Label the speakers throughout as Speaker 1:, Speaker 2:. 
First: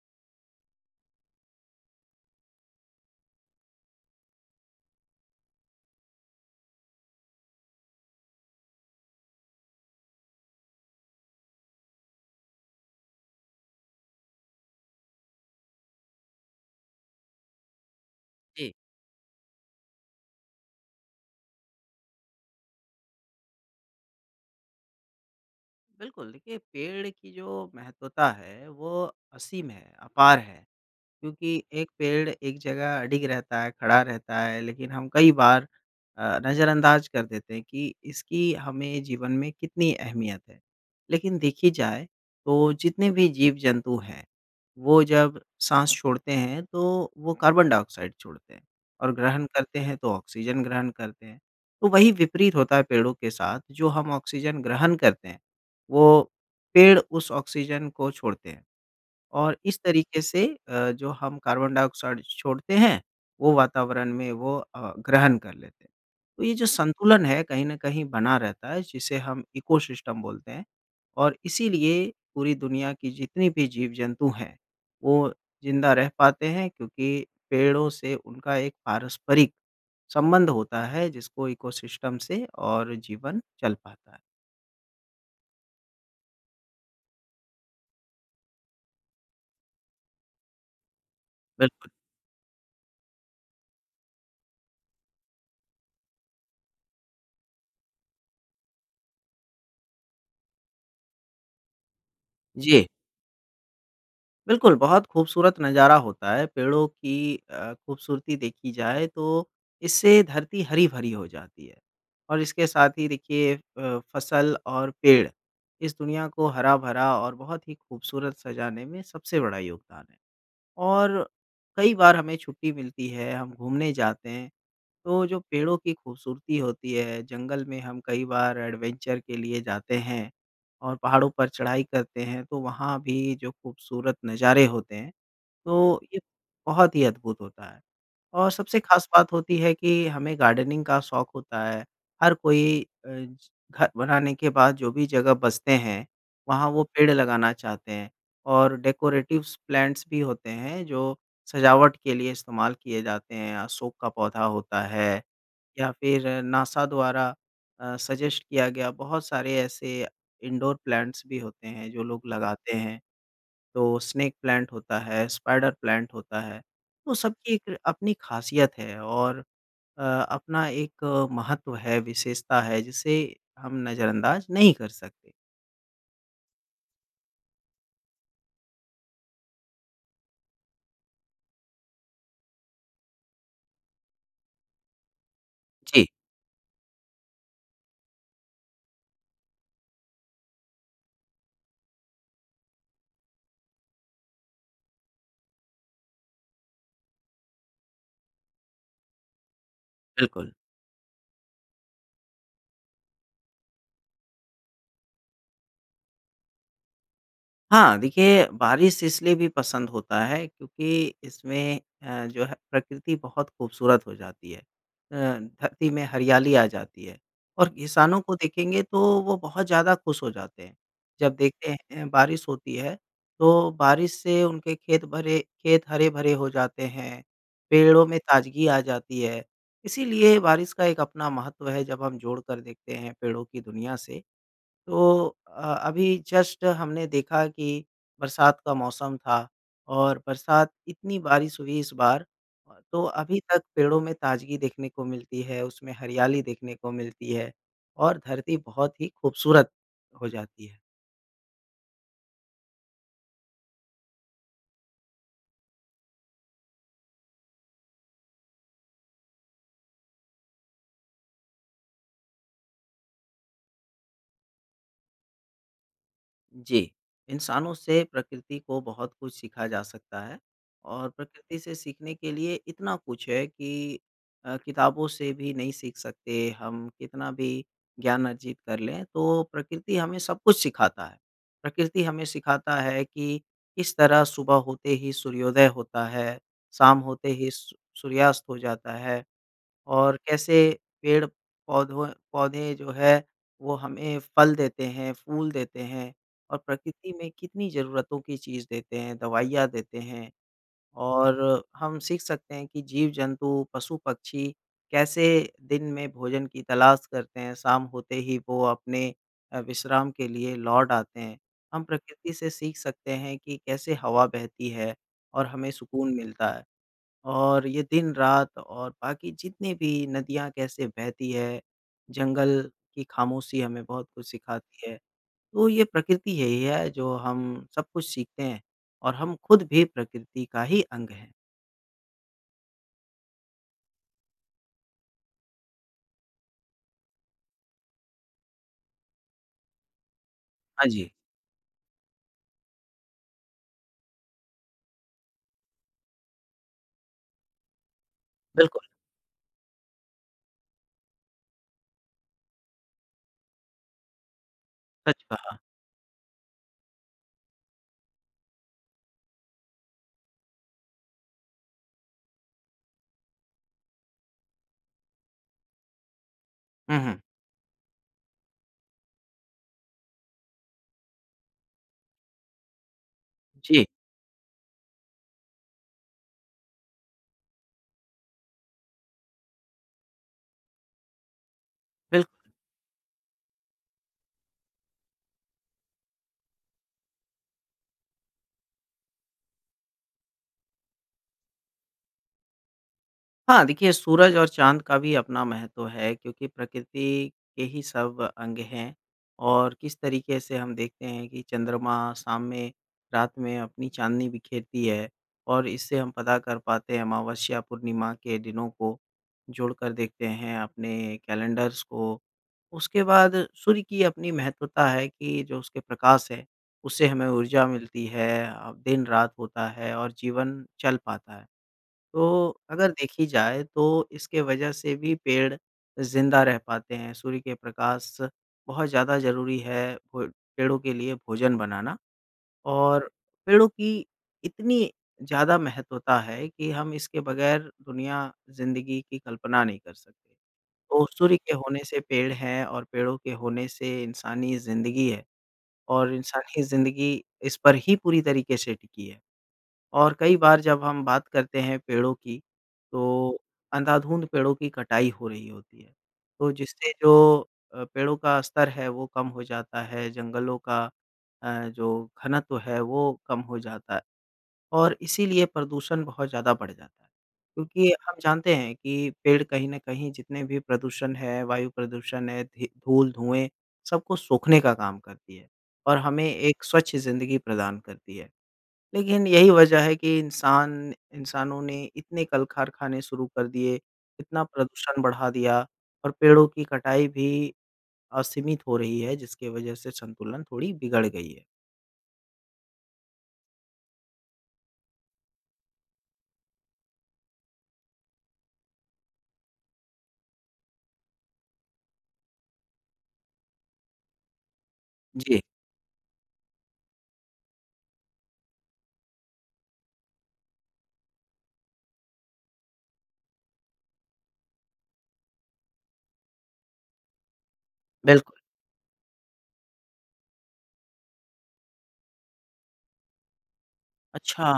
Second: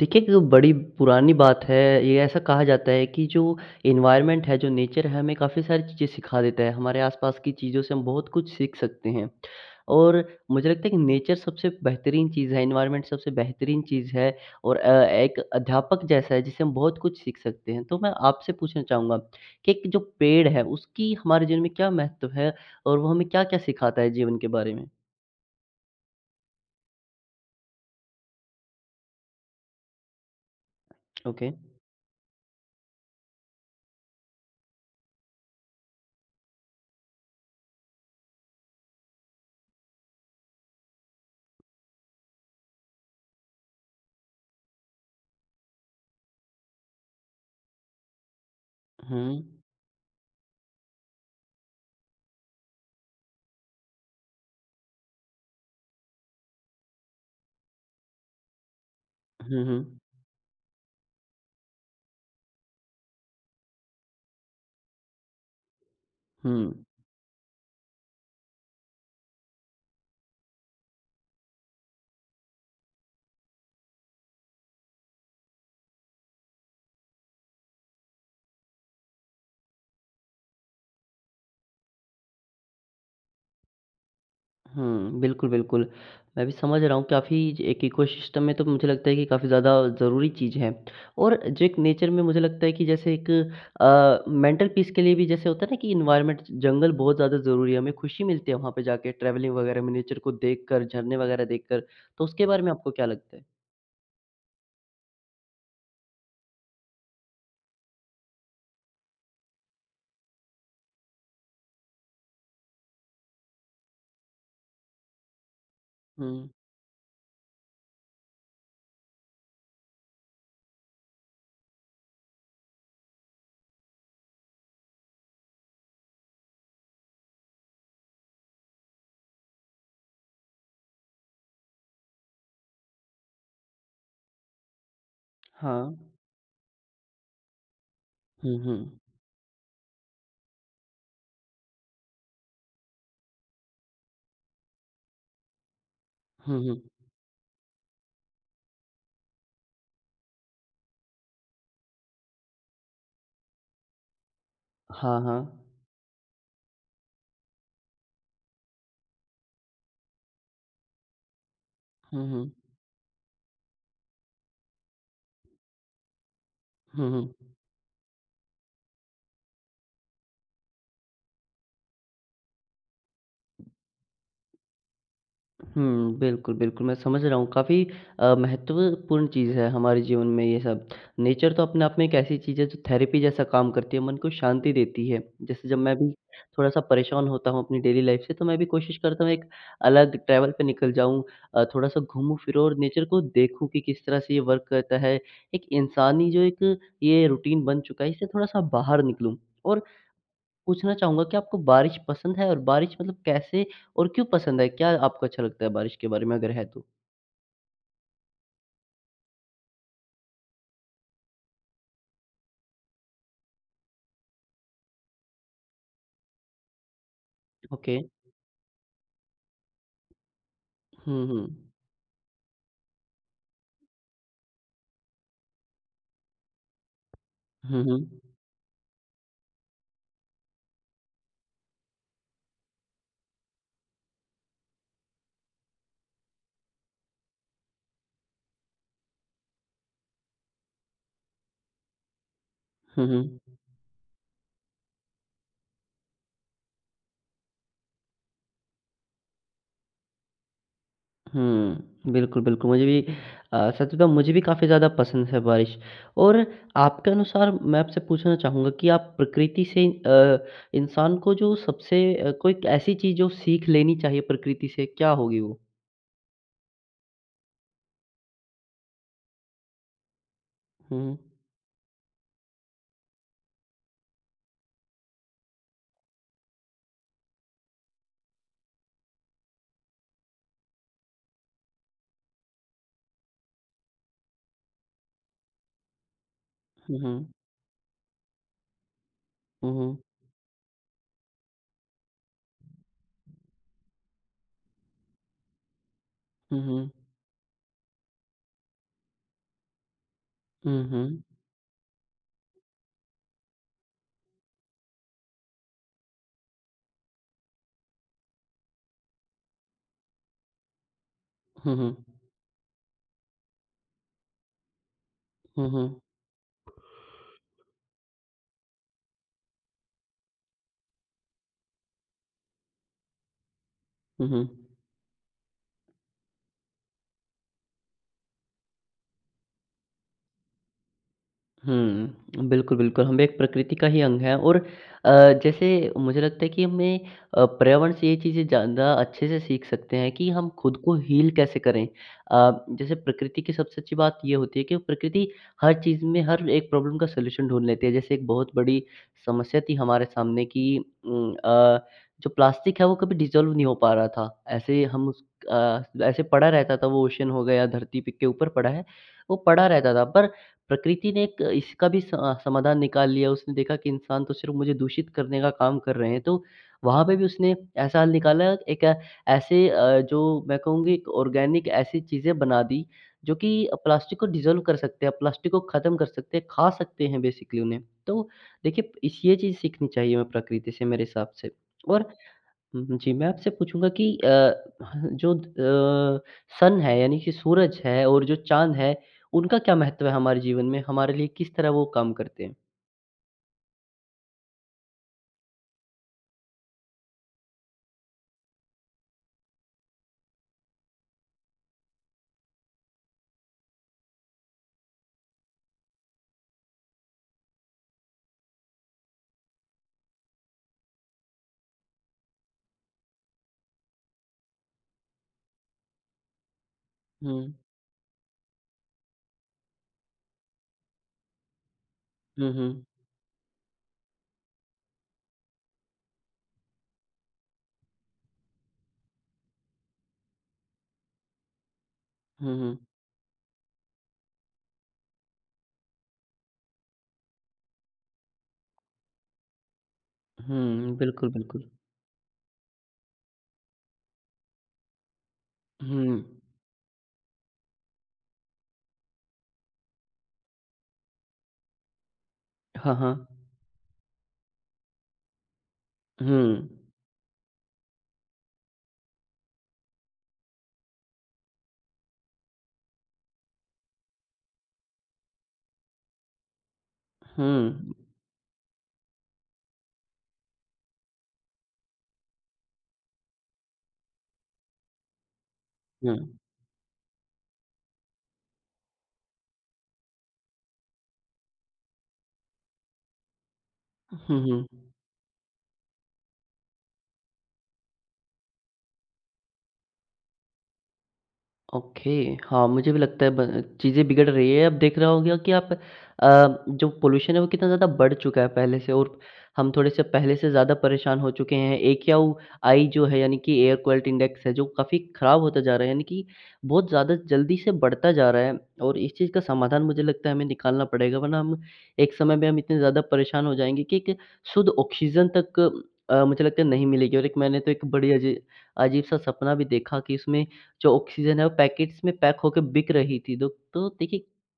Speaker 1: देखिए, एक बड़ी पुरानी बात है। ये ऐसा कहा जाता है कि जो एनवायरनमेंट है, जो नेचर है, हमें काफ़ी सारी चीज़ें सिखा देता है। हमारे आसपास की चीज़ों से हम बहुत कुछ सीख सकते हैं और मुझे लगता है कि नेचर सबसे बेहतरीन चीज़ है, एनवायरनमेंट सबसे बेहतरीन चीज़ है और एक अध्यापक जैसा है, जिससे हम बहुत कुछ सीख सकते हैं। तो मैं आपसे
Speaker 2: जी,
Speaker 1: पूछना चाहूँगा कि एक जो पेड़ है, उसकी हमारे जीवन में क्या महत्व है और वो हमें क्या-क्या सिखाता है जीवन के बारे में?
Speaker 2: बिल्कुल देखिए पेड़ की जो महत्वता है वो असीम है, अपार है।
Speaker 1: ओके।
Speaker 2: क्योंकि एक पेड़ एक जगह अडिग रहता है, खड़ा रहता है, लेकिन हम कई बार नज़रअंदाज कर देते हैं कि इसकी हमें जीवन में कितनी अहमियत है। लेकिन देखी जाए तो जितने भी जीव-जंतु हैं, वो जब साँस छोड़ते हैं तो वो कार्बन डाइऑक्साइड छोड़ते हैं और
Speaker 1: हुँ।
Speaker 2: ग्रहण करते हैं तो ऑक्सीजन ग्रहण करते हैं। तो वही विपरीत होता है पेड़ों के साथ, जो हम ऑक्सीजन ग्रहण करते हैं, वो पेड़ उस ऑक्सीजन को छोड़ते हैं। और
Speaker 1: हुँ,
Speaker 2: इस
Speaker 1: हुँ।
Speaker 2: तरीके से जो हम कार्बन डाइऑक्साइड छोड़ते हैं, वो वातावरण में वो ग्रहण कर लेते हैं। तो ये
Speaker 1: हुँ।
Speaker 2: जो संतुलन है कहीं न कहीं बना रहता है जिसे हम इकोसिस्टम बोलते हैं और इसीलिए पूरी दुनिया की जितनी भी जीव-जंतु हैं, वो ज़िंदा रह पाते हैं क्योंकि पेड़ों से उनका एक पारस्परिक संबंध होता है जिसको इकोसिस्टम से और जीवन चल पाता है।
Speaker 1: हुँ, बिल्कुल, बिल्कुल। मैं भी समझ रहा हूँ काफ़ी ज एक इकोसिस्टम में तो मुझे लगता है कि काफ़ी ज़्यादा ज़रूरी चीज़ है और जो एक
Speaker 2: बिल्कुल।
Speaker 1: नेचर में मुझे लगता है कि जैसे एक मेंटल पीस के लिए भी जैसे होता है ना कि एनवायरनमेंट जंगल बहुत ज़्यादा ज़रूरी है, हमें खुशी मिलती है वहाँ पे जाके ट्रैवलिंग वगैरह में नेचर को देखकर, झरने वगैरह देखकर, तो उसके बारे में
Speaker 2: जी।
Speaker 1: आपको क्या लगता है?
Speaker 2: बिल्कुल, बहुत खूबसूरत नज़ारा होता है, पेड़ों की खूबसूरती देखी जाए तो इससे धरती हरी-भरी हो जाती है और इसके साथ ही देखिए फसल और पेड़, इस दुनिया
Speaker 1: हुँ,
Speaker 2: को हरा-भरा और बहुत ही खूबसूरत सजाने में सबसे बड़ा योगदान है। और कई बार हमें छुट्टी मिलती है, हम घूमने जाते हैं, तो जो पेड़ों की खूबसूरती होती है, जंगल में हम कई बार एडवेंचर के लिए जाते हैं और पहाड़ों पर चढ़ाई करते हैं, तो वहाँ भी जो खूबसूरत नज़ारे होते हैं,
Speaker 1: हाँ।
Speaker 2: तो ये बहुत ही अद्भुत होता है। और
Speaker 1: हुँ, हुँ।
Speaker 2: सबसे ख़ास बात होती है कि हमें गार्डनिंग का शौक होता है। हर कोई अ, ज घर बनाने के बाद जो भी जगह बचते हैं,
Speaker 1: हुँ,
Speaker 2: वहाँ वो
Speaker 1: हुँ।
Speaker 2: पेड़ लगाना चाहते हैं और डेकोरेटिव्स प्लांट्स भी होते हैं जो सजावट के लिए इस्तेमाल किए जाते हैं। अशोक का पौधा होता
Speaker 1: हाँ,
Speaker 2: है
Speaker 1: हाँ।
Speaker 2: या फिर नासा द्वारा सजेस्ट किया गया बहुत सारे ऐसे इंडोर प्लांट्स भी होते हैं जो लोग
Speaker 1: हुँ, हुँ।
Speaker 2: लगाते हैं। तो स्नेक प्लांट होता है, स्पाइडर प्लांट होता है,
Speaker 1: हुँ,
Speaker 2: तो
Speaker 1: हुँ।
Speaker 2: सबकी एक अपनी ख़ासियत है और अ, अपना एक महत्व है, विशेषता है, जिसे हम नज़रअंदाज नहीं कर सकते।
Speaker 1: हुँ, बिल्कुल, बिल्कुल, मैं समझ रहा हूँ काफ़ी महत्वपूर्ण चीज़ है हमारे जीवन में ये सब। नेचर तो अपने आप में एक ऐसी चीज़ है जो थेरेपी जैसा काम करती है, मन को शांति देती है। जैसे जब मैं
Speaker 2: जी। जी,
Speaker 1: भी थोड़ा-सा परेशान होता हूँ अपनी डेली लाइफ़ से तो मैं भी कोशिश करता हूँ एक अलग ट्रैवल पे निकल जाऊँ, थोड़ा-सा घूमूँ फिरूँ और नेचर को देखूँ कि किस तरह से ये वर्क करता है। एक इंसानी जो एक ये रूटीन बन चुका है इससे थोड़ा-सा बाहर निकलूँ और
Speaker 2: बिल्कुल।
Speaker 1: पूछना चाहूँगा कि आपको बारिश पसंद है और बारिश मतलब कैसे और क्यों पसंद है? क्या आपको अच्छा लगता है बारिश के बारे में अगर है तो?
Speaker 2: हाँ, देखिए बारिश इसलिए भी पसंद होता है क्योंकि इसमें जो है प्रकृति बहुत खूबसूरत हो जाती है। धरती में हरियाली आ जाती है और
Speaker 1: ओके।
Speaker 2: किसानों को देखेंगे तो वो बहुत ज़्यादा खुश हो जाते हैं।
Speaker 1: हुँ,
Speaker 2: जब
Speaker 1: हुँ।
Speaker 2: देखते हैं बारिश होती है तो बारिश से उनके खेत भरे खेत हरे-भरे हो जाते हैं,
Speaker 1: हुँ, हुँ।
Speaker 2: पेड़ों में ताज़गी आ जाती है। इसीलिए बारिश का एक अपना महत्व है जब हम जोड़ कर देखते हैं पेड़ों की दुनिया से। तो अभी जस्ट हमने देखा कि बरसात का मौसम था और बरसात इतनी बारिश हुई इस बार तो
Speaker 1: हुँ,
Speaker 2: अभी
Speaker 1: हुँ।
Speaker 2: तक पेड़ों में ताज़गी देखने को मिलती है, उसमें हरियाली देखने को मिलती है और धरती बहुत ही खूबसूरत हो जाती है।
Speaker 1: हुँ, बिल्कुल, बिल्कुल। मुझे भी सच बताऊँ मुझे भी काफ़ी ज़्यादा पसंद है बारिश और आपके अनुसार मैं आपसे पूछना चाहूँगा कि आप प्रकृति से इंसान को जो सबसे कोई ऐसी चीज़ जो सीख लेनी चाहिए प्रकृति से, क्या होगी वो?
Speaker 2: जी, इंसानों से प्रकृति को बहुत कुछ सीखा जा सकता है
Speaker 1: हुँ,
Speaker 2: और
Speaker 1: हुँ।
Speaker 2: प्रकृति से सीखने के लिए इतना कुछ है कि किताबों से भी नहीं सीख सकते हम कितना भी ज्ञान अर्जित कर लें, तो प्रकृति हमें सब कुछ सिखाता है। प्रकृति हमें सिखाता है कि किस तरह सुबह होते ही सूर्योदय होता है,
Speaker 1: हुँ,
Speaker 2: शाम
Speaker 1: हुँ।
Speaker 2: होते ही सू सूर्यास्त हो जाता है।
Speaker 1: हुँ,
Speaker 2: और कैसे पेड़ पौधों पौधे जो है वो हमें फल देते हैं, फूल देते हैं और
Speaker 1: हुँ।
Speaker 2: प्रकृति में कितनी ज़रूरतों की चीज़ देते हैं, दवाइयाँ देते हैं
Speaker 1: हुँ, हुँ।
Speaker 2: और हम सीख सकते हैं कि जीव-जंतु, पशु-पक्षी कैसे दिन में भोजन की तलाश करते हैं, शाम होते ही वो अपने विश्राम के लिए लौट आते हैं।
Speaker 1: हुँ,
Speaker 2: हम
Speaker 1: हुँ।
Speaker 2: प्रकृति से सीख सकते हैं कि कैसे हवा बहती है और
Speaker 1: हुँ,
Speaker 2: हमें
Speaker 1: हुँ।
Speaker 2: सुकून मिलता है। और ये दिन-रात और बाकी जितनी भी नदियाँ कैसे बहती है, जंगल की ख़ामोशी हमें बहुत कुछ
Speaker 1: हुँ, हुँ। हुँ।
Speaker 2: सिखाती है। तो ये प्रकृति यही है जो हम सब कुछ सीखते हैं और हम खुद भी प्रकृति का ही अंग हैं।
Speaker 1: हुँ, बिल्कुल, बिल्कुल, हम एक प्रकृति का ही अंग हैं और अ, जैसे मुझे लगता है कि हमें पर्यावरण से ये चीज़ें ज़्यादा अच्छे से सीख सकते हैं कि हम खुद
Speaker 2: हाँ
Speaker 1: को
Speaker 2: जी,
Speaker 1: हील कैसे करें। जैसे प्रकृति की सबसे अच्छी बात ये होती है कि प्रकृति हर चीज़ में, हर एक प्रॉब्लम का सॉल्यूशन ढूँढ लेती है। जैसे एक बहुत बड़ी
Speaker 2: बिल्कुल,
Speaker 1: समस्या थी हमारे सामने कि उम, अ, जो प्लास्टिक है वो कभी डिज़ॉल्व नहीं हो पा रहा था। ऐसे हम
Speaker 2: सच कहा।
Speaker 1: ऐसे पड़ा रहता था, वो ओशन हो गया, धरती पे के ऊपर पड़ा है, वो पड़ा रहता था पर प्रकृति ने एक इसका भी स समाधान निकाल लिया, उसने देखा कि इंसान तो सिर्फ़ मुझे दूषित करने का काम कर रहे हैं, तो
Speaker 2: हुँ,
Speaker 1: वहाँ पे
Speaker 2: हुँ।
Speaker 1: भी उसने ऐसा हल निकाला एक ऐसे जो मैं कहूँगी एक ऑर्गेनिक ऐसी चीज़ें बना दी, जो कि
Speaker 2: जी,
Speaker 1: प्लास्टिक को डिज़ॉल्व कर सकते हैं, प्लास्टिक को ख़त्म कर सकते हैं, खा सकते हैं बेसिकली उन्हें। तो देखिए, इस ये चीज़ सीखनी चाहिए हमें प्रकृति से मेरे हिसाब से और
Speaker 2: बिल्कुल।
Speaker 1: हुँ, जी, मैं आपसे पूछूँगा कि अ, ह जो अ, सन है यानी कि सूरज है और जो चाँद है, उनका क्या महत्व है हमारे जीवन में? हमारे लिए किस तरह वो काम करते हैं?
Speaker 2: हाँ, देखिए सूरज और चाँद का भी अपना महत्व है क्योंकि प्रकृति के ही सब अंग हैं और किस तरीके से हम देखते हैं कि चंद्रमा शाम में, रात में अपनी चाँदनी बिखेरती है और इससे हम पता कर पाते हैं अमावस्या, पूर्णिमा के दिनों को जोड़कर देखते हैं अपने कैलेंडर्स को। उसके बाद सूर्य की अपनी महत्वता है कि जो उसके प्रकाश है, उससे हमें
Speaker 1: हुँ।
Speaker 2: ऊर्जा मिलती है दिन-रात होता है और जीवन चल पाता है।
Speaker 1: हुँ,
Speaker 2: तो
Speaker 1: हुँ।
Speaker 2: अगर देखी जाए तो इसके वजह से भी पेड़ ज़िंदा रह पाते हैं। सूर्य के प्रकाश बहुत ज़्यादा ज़रूरी है भो पेड़ों के लिए भोजन बनाना
Speaker 1: हुँ, हुँ।
Speaker 2: और पेड़ों की इतनी ज़्यादा महत्वता है कि हम इसके बगैर दुनिया ज़िंदगी की कल्पना नहीं कर सकते।
Speaker 1: हुँ,
Speaker 2: तो
Speaker 1: बिल्कुल,
Speaker 2: सूर्य के
Speaker 1: बिल्कुल।
Speaker 2: होने से पेड़ हैं और पेड़ों के होने से इंसानी ज़िंदगी है और
Speaker 1: हुँ।
Speaker 2: इंसानी ज़िंदगी इस पर ही पूरी तरीके से टिकी है। और कई बार जब हम बात करते हैं पेड़ों की,
Speaker 1: हाँ, हाँ।
Speaker 2: तो अंधाधुंध पेड़ों की कटाई हो रही होती है। तो
Speaker 1: हुँ।
Speaker 2: जिससे जो पेड़ों का स्तर है वो कम हो जाता है, जंगलों का जो घनत्व है वो कम हो जाता है और इसीलिए प्रदूषण बहुत ज़्यादा बढ़ जाता है। क्योंकि
Speaker 1: हुँ।
Speaker 2: हम जानते हैं कि पेड़ कहीं न कहीं जितने भी प्रदूषण है, वायु प्रदूषण है, धी धूल-धुएँ सबको सोखने का काम करती है और हमें
Speaker 1: हुँ।
Speaker 2: एक स्वच्छ ज़िंदगी प्रदान करती है। लेकिन यही वजह है कि इंसानों ने इतने कल-कारखाने शुरू कर दिए,
Speaker 1: हुँ,
Speaker 2: इतना
Speaker 1: हुँ।
Speaker 2: प्रदूषण बढ़ा दिया और पेड़ों की कटाई भी असीमित हो रही है, जिसकी वजह से संतुलन थोड़ी बिगड़ गई है।
Speaker 1: ओके, हाँ, मुझे भी लगता है ब चीज़ें बिगड़ रही है। अब देख रहा होगा कि आप अ, जो पॉल्यूशन है वो कितना ज़्यादा बढ़ चुका है पहले से और हम थोड़े-से पहले से ज़्यादा परेशान हो चुके हैं। एक्याऊ-आई जो है यानी कि एयर क्वालिटी इंडेक्स है जो काफ़ी ख़राब
Speaker 2: जी,
Speaker 1: होता जा रहा है यानी कि बहुत ज़्यादा जल्दी से बढ़ता जा रहा है और इस चीज़ का समाधान मुझे लगता है हमें निकालना पड़ेगा वरना हम एक समय में हम इतने ज़्यादा परेशान हो जाएँगे कि एक शुद्ध ऑक्सीजन तक मुझे लगता है नहीं मिलेगी और एक मैंने तो एक बड़ी
Speaker 2: बिल्कुल।
Speaker 1: अजीब-सा सपना भी देखा कि इसमें जो ऑक्सीजन है वो पैकेट्स में पैक होके बिक रही थी। दो तो देखिए
Speaker 2: अच्छा।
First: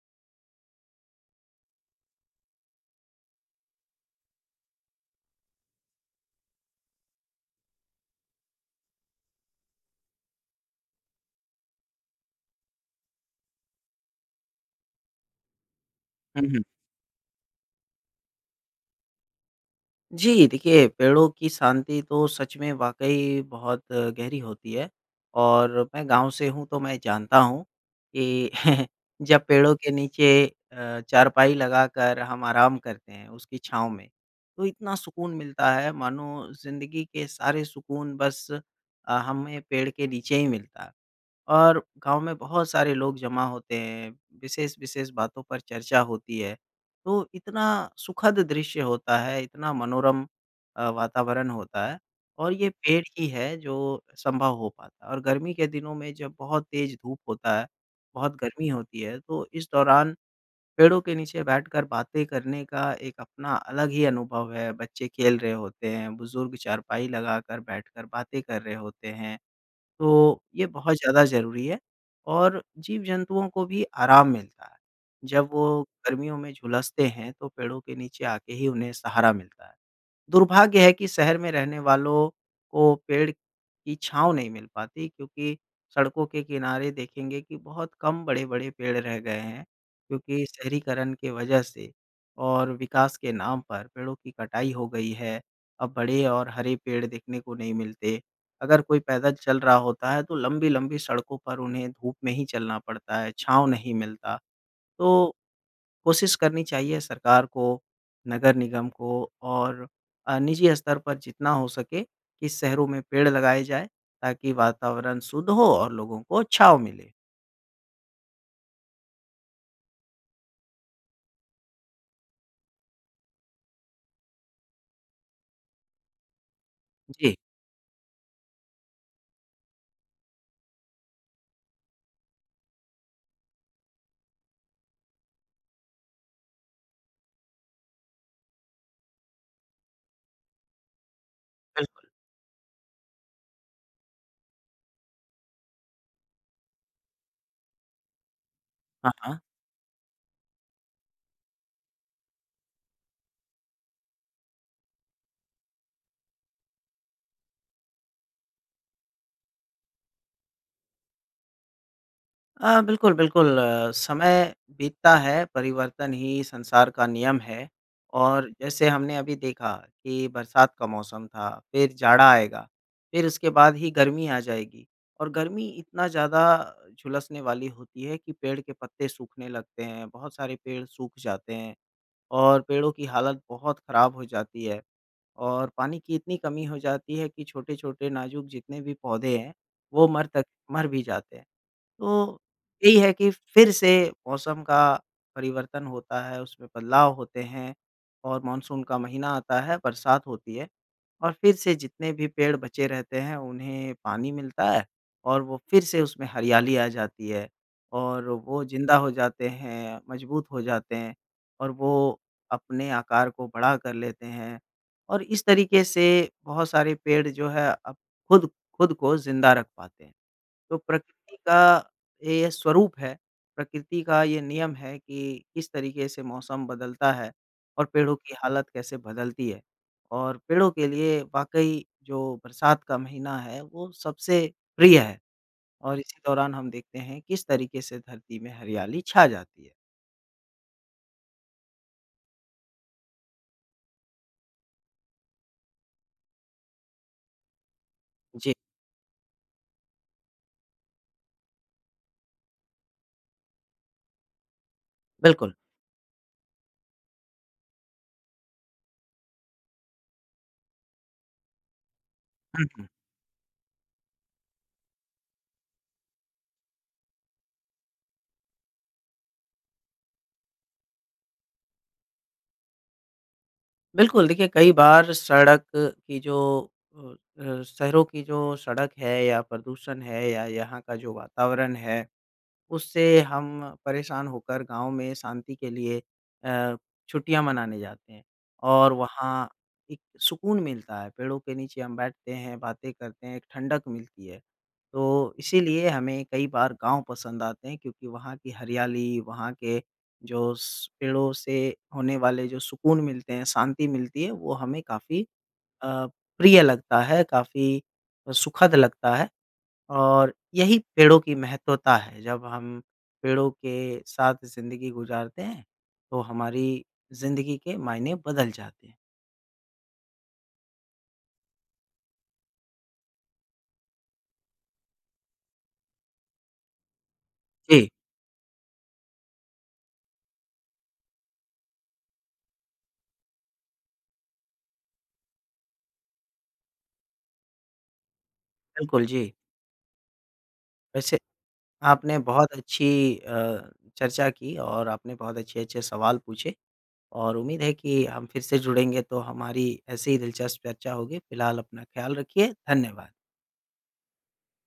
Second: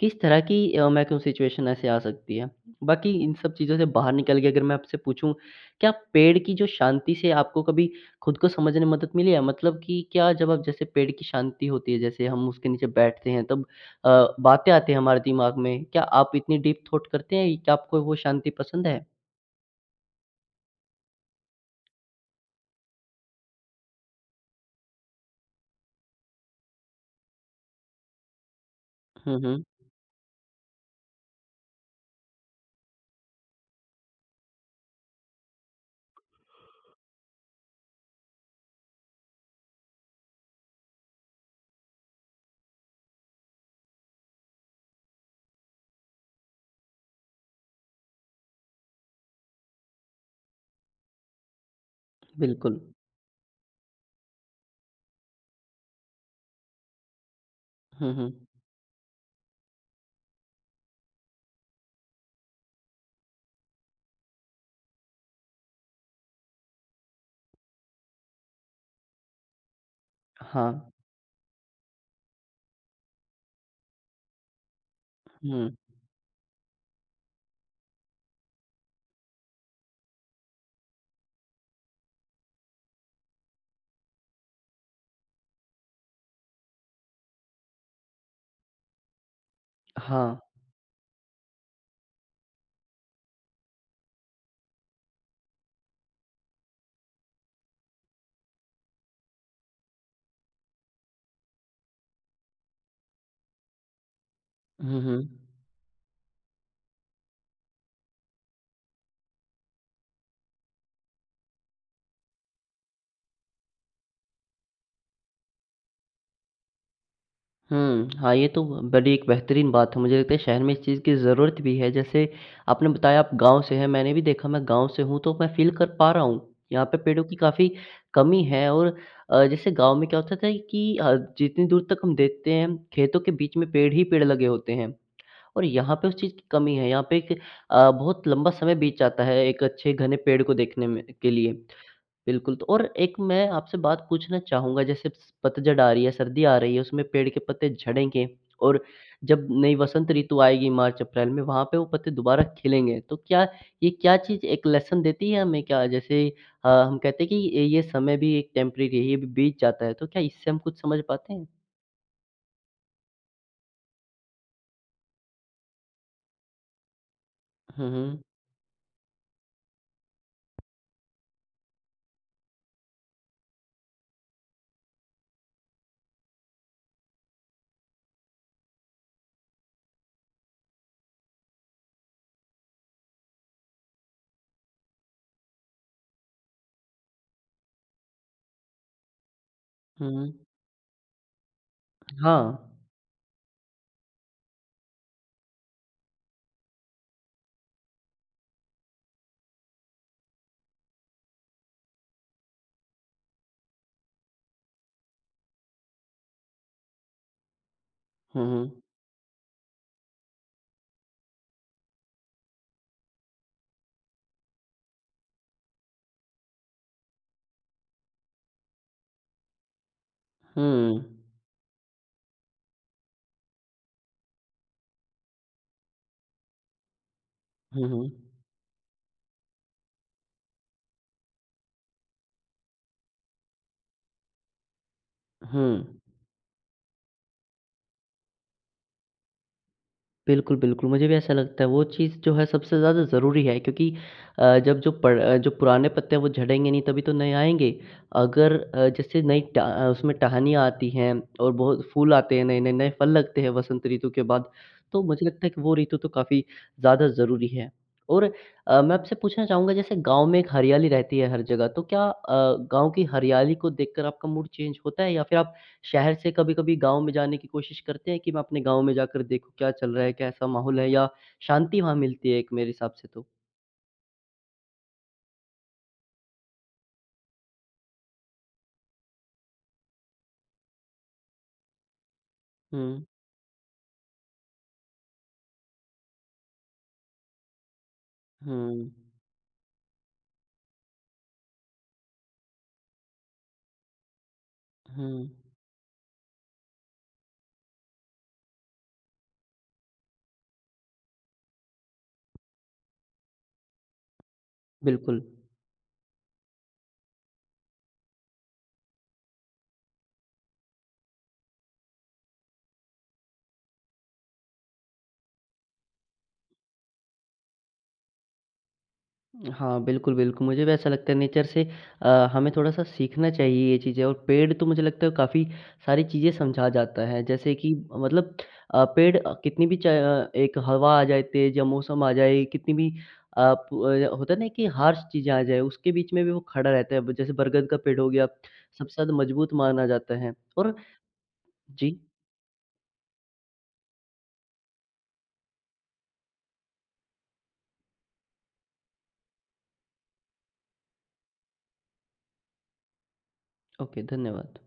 Speaker 1: किस तरह की मैं कहूँ सिचुएशन ऐसे आ सकती है। बाकी इन सब चीज़ों से बाहर निकल के अगर मैं आपसे पूछूँ, क्या पेड़ की जो शांति से आपको कभी खुद को समझने में मदद मिली है? मतलब कि क्या जब आप जैसे पेड़ की शांति होती है, जैसे हम उसके नीचे बैठते हैं तब बातें आते हैं हमारे दिमाग में। क्या आप
Speaker 2: हुँ,
Speaker 1: इतनी
Speaker 2: हुँ।
Speaker 1: डीप थॉट करते हैं? क्या आपको वो शांति पसंद है?
Speaker 2: जी, देखिए पेड़ों की शांति तो सच में वाक़ई बहुत गहरी होती है और मैं गाँव से हूँ तो मैं जानता हूँ कि
Speaker 1: हुँ,
Speaker 2: जब
Speaker 1: हुँ।
Speaker 2: पेड़ों के नीचे चारपाई लगाकर हम आराम करते हैं उसकी छाँव में, तो इतना सुकून मिलता है मानो ज़िंदगी के सारे सुकून बस हमें पेड़ के नीचे ही मिलता है। और गाँव में बहुत सारे लोग जमा होते हैं, विशेष-विशेष बातों पर चर्चा होती है। तो इतना सुखद दृश्य होता है, इतना मनोरम वातावरण होता है और ये
Speaker 1: बिल्कुल।
Speaker 2: पेड़ ही है जो संभव हो पाता है और गर्मी के दिनों में जब बहुत तेज़ धूप होता है,
Speaker 1: हुँ,
Speaker 2: बहुत
Speaker 1: हुँ।
Speaker 2: गर्मी होती है, तो इस दौरान पेड़ों के नीचे बैठकर बातें करने का एक अपना अलग ही अनुभव है। बच्चे खेल रहे होते हैं, बुज़ुर्ग चारपाई लगाकर बैठकर बातें कर रहे होते हैं। तो ये
Speaker 1: हाँ।
Speaker 2: बहुत ज़्यादा ज़रूरी है और जीव-जंतुओं को भी आराम मिलता है। जब
Speaker 1: हुँ।
Speaker 2: वो गर्मियों में झुलसते हैं, तो पेड़ों के नीचे आके ही उन्हें सहारा मिलता है। दुर्भाग्य है कि शहर में रहने वालों को पेड़ की छाँव नहीं मिल पाती क्योंकि सड़कों के किनारे देखेंगे कि बहुत कम बड़े-बड़े पेड़ रह गए हैं,
Speaker 1: हाँ।
Speaker 2: क्योंकि शहरीकरण की वजह से और विकास के नाम पर पेड़ों की कटाई हो गई है। अब बड़े और हरे पेड़ देखने को नहीं मिलते। अगर कोई पैदल चल रहा होता है तो लंबी-लंबी सड़कों पर उन्हें धूप में ही चलना पड़ता है, छाँव नहीं मिलता।
Speaker 1: हुँ, हुँ।
Speaker 2: तो कोशिश करनी चाहिए सरकार को, नगर निगम को और निजी स्तर पर जितना हो सके कि शहरों में पेड़ लगाए जाएँ, ताकि वातावरण शुद्ध हो और लोगों को छाँव मिले।
Speaker 1: हुँ। हाँ, ये तो बड़ी एक बेहतरीन बात है। मुझे लगता है शहर में इस चीज़ की ज़रूरत भी है। जैसे आपने बताया आप गाँव से हैं, मैंने भी देखा मैं गाँव से हूँ, तो मैं फ़ील कर पा रहा हूँ। यहाँ पे पेड़ों की
Speaker 2: जी,
Speaker 1: काफ़ी कमी है और जैसे गाँव में क्या होता था कि जितनी दूर तक हम देखते हैं, खेतों के बीच में पेड़ ही पेड़ लगे होते हैं और यहाँ पे उस चीज़ की कमी है। यहाँ पे एक बहुत लंबा समय बीत जाता है एक अच्छे घने पेड़ को देखने में के लिए।
Speaker 2: बिल्कुल।
Speaker 1: बिल्कुल, तो और एक मैं आपसे बात पूछना चाहूँगा जैसे स पतझड़ आ रही है, सर्दी आ रही है, उसमें पेड़ के पत्ते झड़ेंगे और
Speaker 2: हाँ, हाँ।
Speaker 1: जब नई वसंत ऋतु आएगी मार्च-अप्रैल में वहाँ पे वो पत्ते दोबारा खिलेंगे। तो क्या ये क्या चीज़ एक लेसन देती है हमें क्या जैसे हम कहते हैं कि ये समय भी एक टेम्परेरी है, ये भी बीत जाता है, तो क्या इससे हम कुछ समझ पाते हैं?
Speaker 2: बिल्कुल, बिल्कुल। आ, समय बीतता है, परिवर्तन ही संसार का नियम है
Speaker 1: हुँ, हुँ।
Speaker 2: और जैसे हमने अभी देखा कि बरसात का मौसम था, फिर जाड़ा आएगा, फिर उसके बाद ही गर्मी आ जाएगी और गर्मी इतना ज़्यादा झुलसने वाली होती है कि पेड़ के पत्ते सूखने लगते हैं, बहुत सारे पेड़ सूख जाते हैं और पेड़ों की हालत बहुत ख़राब हो जाती है और पानी की इतनी कमी हो जाती है कि छोटे-छोटे नाज़ुक जितने भी पौधे हैं, वो
Speaker 1: हुँ,
Speaker 2: मर
Speaker 1: हुँ।
Speaker 2: तक मर भी जाते हैं।
Speaker 1: हाँ।
Speaker 2: तो यही है कि फिर से मौसम का परिवर्तन होता है, उसमें बदलाव होते हैं और मानसून का महीना आता है, बरसात होती है और फिर से जितने भी पेड़ बचे रहते हैं, उन्हें पानी मिलता है और वो फिर से उसमें हरियाली आ जाती है और
Speaker 1: हुँ,
Speaker 2: वो
Speaker 1: हुँ।
Speaker 2: ज़िंदा हो जाते हैं, मजबूत हो जाते हैं और वो अपने आकार को बड़ा कर लेते हैं और इस तरीके से बहुत सारे पेड़ जो है अब खुद खुद को ज़िंदा रख पाते हैं। तो
Speaker 1: हुँ।
Speaker 2: प्रकृति का ये स्वरूप है, प्रकृति का ये नियम है कि किस तरीके से मौसम बदलता है और
Speaker 1: हुँ, हुँ।
Speaker 2: पेड़ों की हालत कैसे बदलती है। और पेड़ों के लिए वाक़ई जो बरसात का महीना है, वो सबसे प्रिय है
Speaker 1: हुँ।
Speaker 2: और इसी दौरान हम देखते हैं किस तरीके से धरती में हरियाली छा जाती है।
Speaker 1: बिल्कुल, बिल्कुल। मुझे भी ऐसा लगता है वो चीज़ जो है सबसे ज़्यादा ज़रूरी है क्योंकि जब जो पुराने पत्ते हैं वो झड़ेंगे नहीं तभी तो नए आएँगे।
Speaker 2: जी।
Speaker 1: अगर जैसे उसमें टहनियाँ आती हैं और बहुत फूल आते हैं नए-नए, नए नए फल लगते हैं वसंत ऋतु के बाद, तो मुझे लगता है
Speaker 2: बिल्कुल।
Speaker 1: कि वो ऋतु तो काफ़ी ज़्यादा ज़रूरी है। और मैं आपसे पूछना चाहूँगा जैसे गाँव में एक हरियाली रहती है हर जगह, तो क्या
Speaker 2: हुँ, हुँ।
Speaker 1: गाँव की हरियाली को देखकर आपका मूड चेंज होता है या फिर आप शहर से कभी-कभी गाँव में जाने की कोशिश करते हैं कि मैं अपने गाँव में जाकर देखूँ क्या चल रहा है, कैसा माहौल है या शांति वहाँ मिलती है एक मेरे हिसाब से तो।
Speaker 2: बिल्कुल, देखिए कई बार सड़क की जो अ शहरों की जो सड़क है या प्रदूषण है या यहाँ का जो वातावरण है उससे
Speaker 1: हुँ,
Speaker 2: हम परेशान होकर गाँव में शांति के लिए अ, छुट्टियाँ मनाने जाते हैं
Speaker 1: हुँ,
Speaker 2: और वहाँ एक सुकून मिलता है, पेड़ों के नीचे हम बैठते हैं, बातें करते हैं, एक ठंडक मिलती है।
Speaker 1: हुँ।
Speaker 2: तो इसीलिए हमें कई बार गाँव पसंद आते हैं क्योंकि वहाँ की हरियाली, वहाँ के जो स पेड़ों से होने वाले जो सुकून मिलते हैं, शांति मिलती है, वो हमें
Speaker 1: बिल्कुल।
Speaker 2: काफ़ी अ, प्रिय लगता है, काफ़ी सुखद लगता है। और यही पेड़ों की महत्वता है, जब हम पेड़ों के साथ ज़िंदगी गुज़ारते हैं, तो हमारी ज़िंदगी के मायने बदल जाते हैं।
Speaker 1: हाँ, बिल्कुल, बिल्कुल। मुझे भी ऐसा लगता है नेचर से हमें थोड़ा-सा सीखना चाहिए ये चीज़ें और पेड़ तो मुझे लगता है काफ़ी सारी चीज़ें समझा जाता है। जैसे कि
Speaker 2: जी,
Speaker 1: मतलब कितनी भी एक हवा आ जाए तेज़ या मौसम आ जाए, कितनी भी होता है ना कि हार्श चीज़ें आ जाए, उसके बीच में भी वो खड़ा रहता है। ब जैसे बरगद का पेड़ हो गया, सबसे
Speaker 2: बिल्कुल,
Speaker 1: ज़्यादा
Speaker 2: जी।
Speaker 1: मजबूत माना जाता है और
Speaker 2: वैसे
Speaker 1: जी,
Speaker 2: आपने बहुत अच्छी चर्चा की और आपने बहुत अच्छे-अच्छे सवाल पूछे और उम्मीद है कि हम फिर से जुड़ेंगे तो हमारी ऐसे ही दिलचस्प चर्चा होगी। फ़िलहाल अपना ख़्याल रखिए, धन्यवाद।
Speaker 1: ओके, धन्यवाद।